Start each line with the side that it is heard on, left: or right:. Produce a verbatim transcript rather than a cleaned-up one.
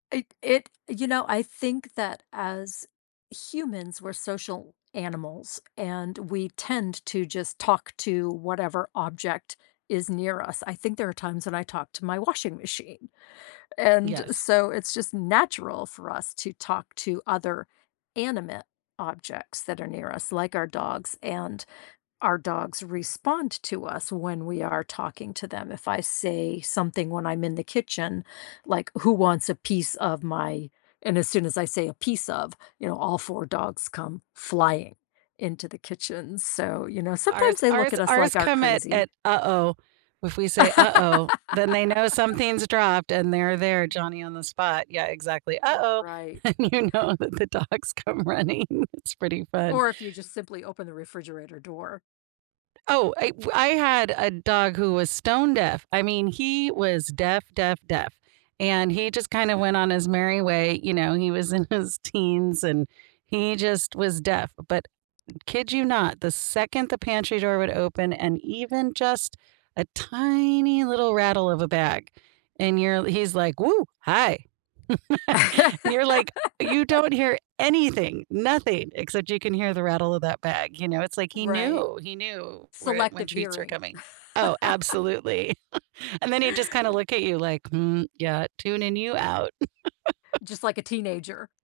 left: It it you know, I think that as humans, we're social animals, and, we tend to just talk to whatever object is near us. I think there are times when I talk to my washing machine, and
right: Yes.
left: so, it's just natural for us to talk to other animate objects that are near us like our dogs, and our dogs respond to us when we are talking to them. If I say something when I'm in the kitchen, like, "Who wants a piece of my" and as soon as I say "A piece of," you know, all four dogs come flying into the kitchen, so, you know,
right: Ours
left: sometimes they look
right: ours
left: at us
right: ours
left: like our
right: come at
left: crazy.
right: at, "Uh-oh." If we say, "uh-oh," then they know something's dropped, and they're there, Johnny on the spot. Yeah, exactly.
left: R
right: "Uh-oh."
left: right.
right: And you know that the dogs come running. It's pretty fun.
left: Or, if you just simply open the refrigerator door.
right: Oh, it w I had a dog who was stone deaf. I mean, he was deaf, deaf, deaf; and, he just kinda went on his merry way, you know, he was in his teens, and he just was deaf, but, kid you not, the second the pantry door would open and even just a tiny little rattle of a bag and you're he's like, "Woo, hi." And you're, like, "You don't hear anything, nothing. Except you can hear the rattle of that bag." You know, it's like he
left: Right.
right: knew, he knew where when
left: Selective
right: treats were
left: hearing.
right: coming Oh, absolutely, and then he'd just, kinda,
left: R
right: look at you, like, "Hmm, yeah, tuning you out."
left: Just like a teenager.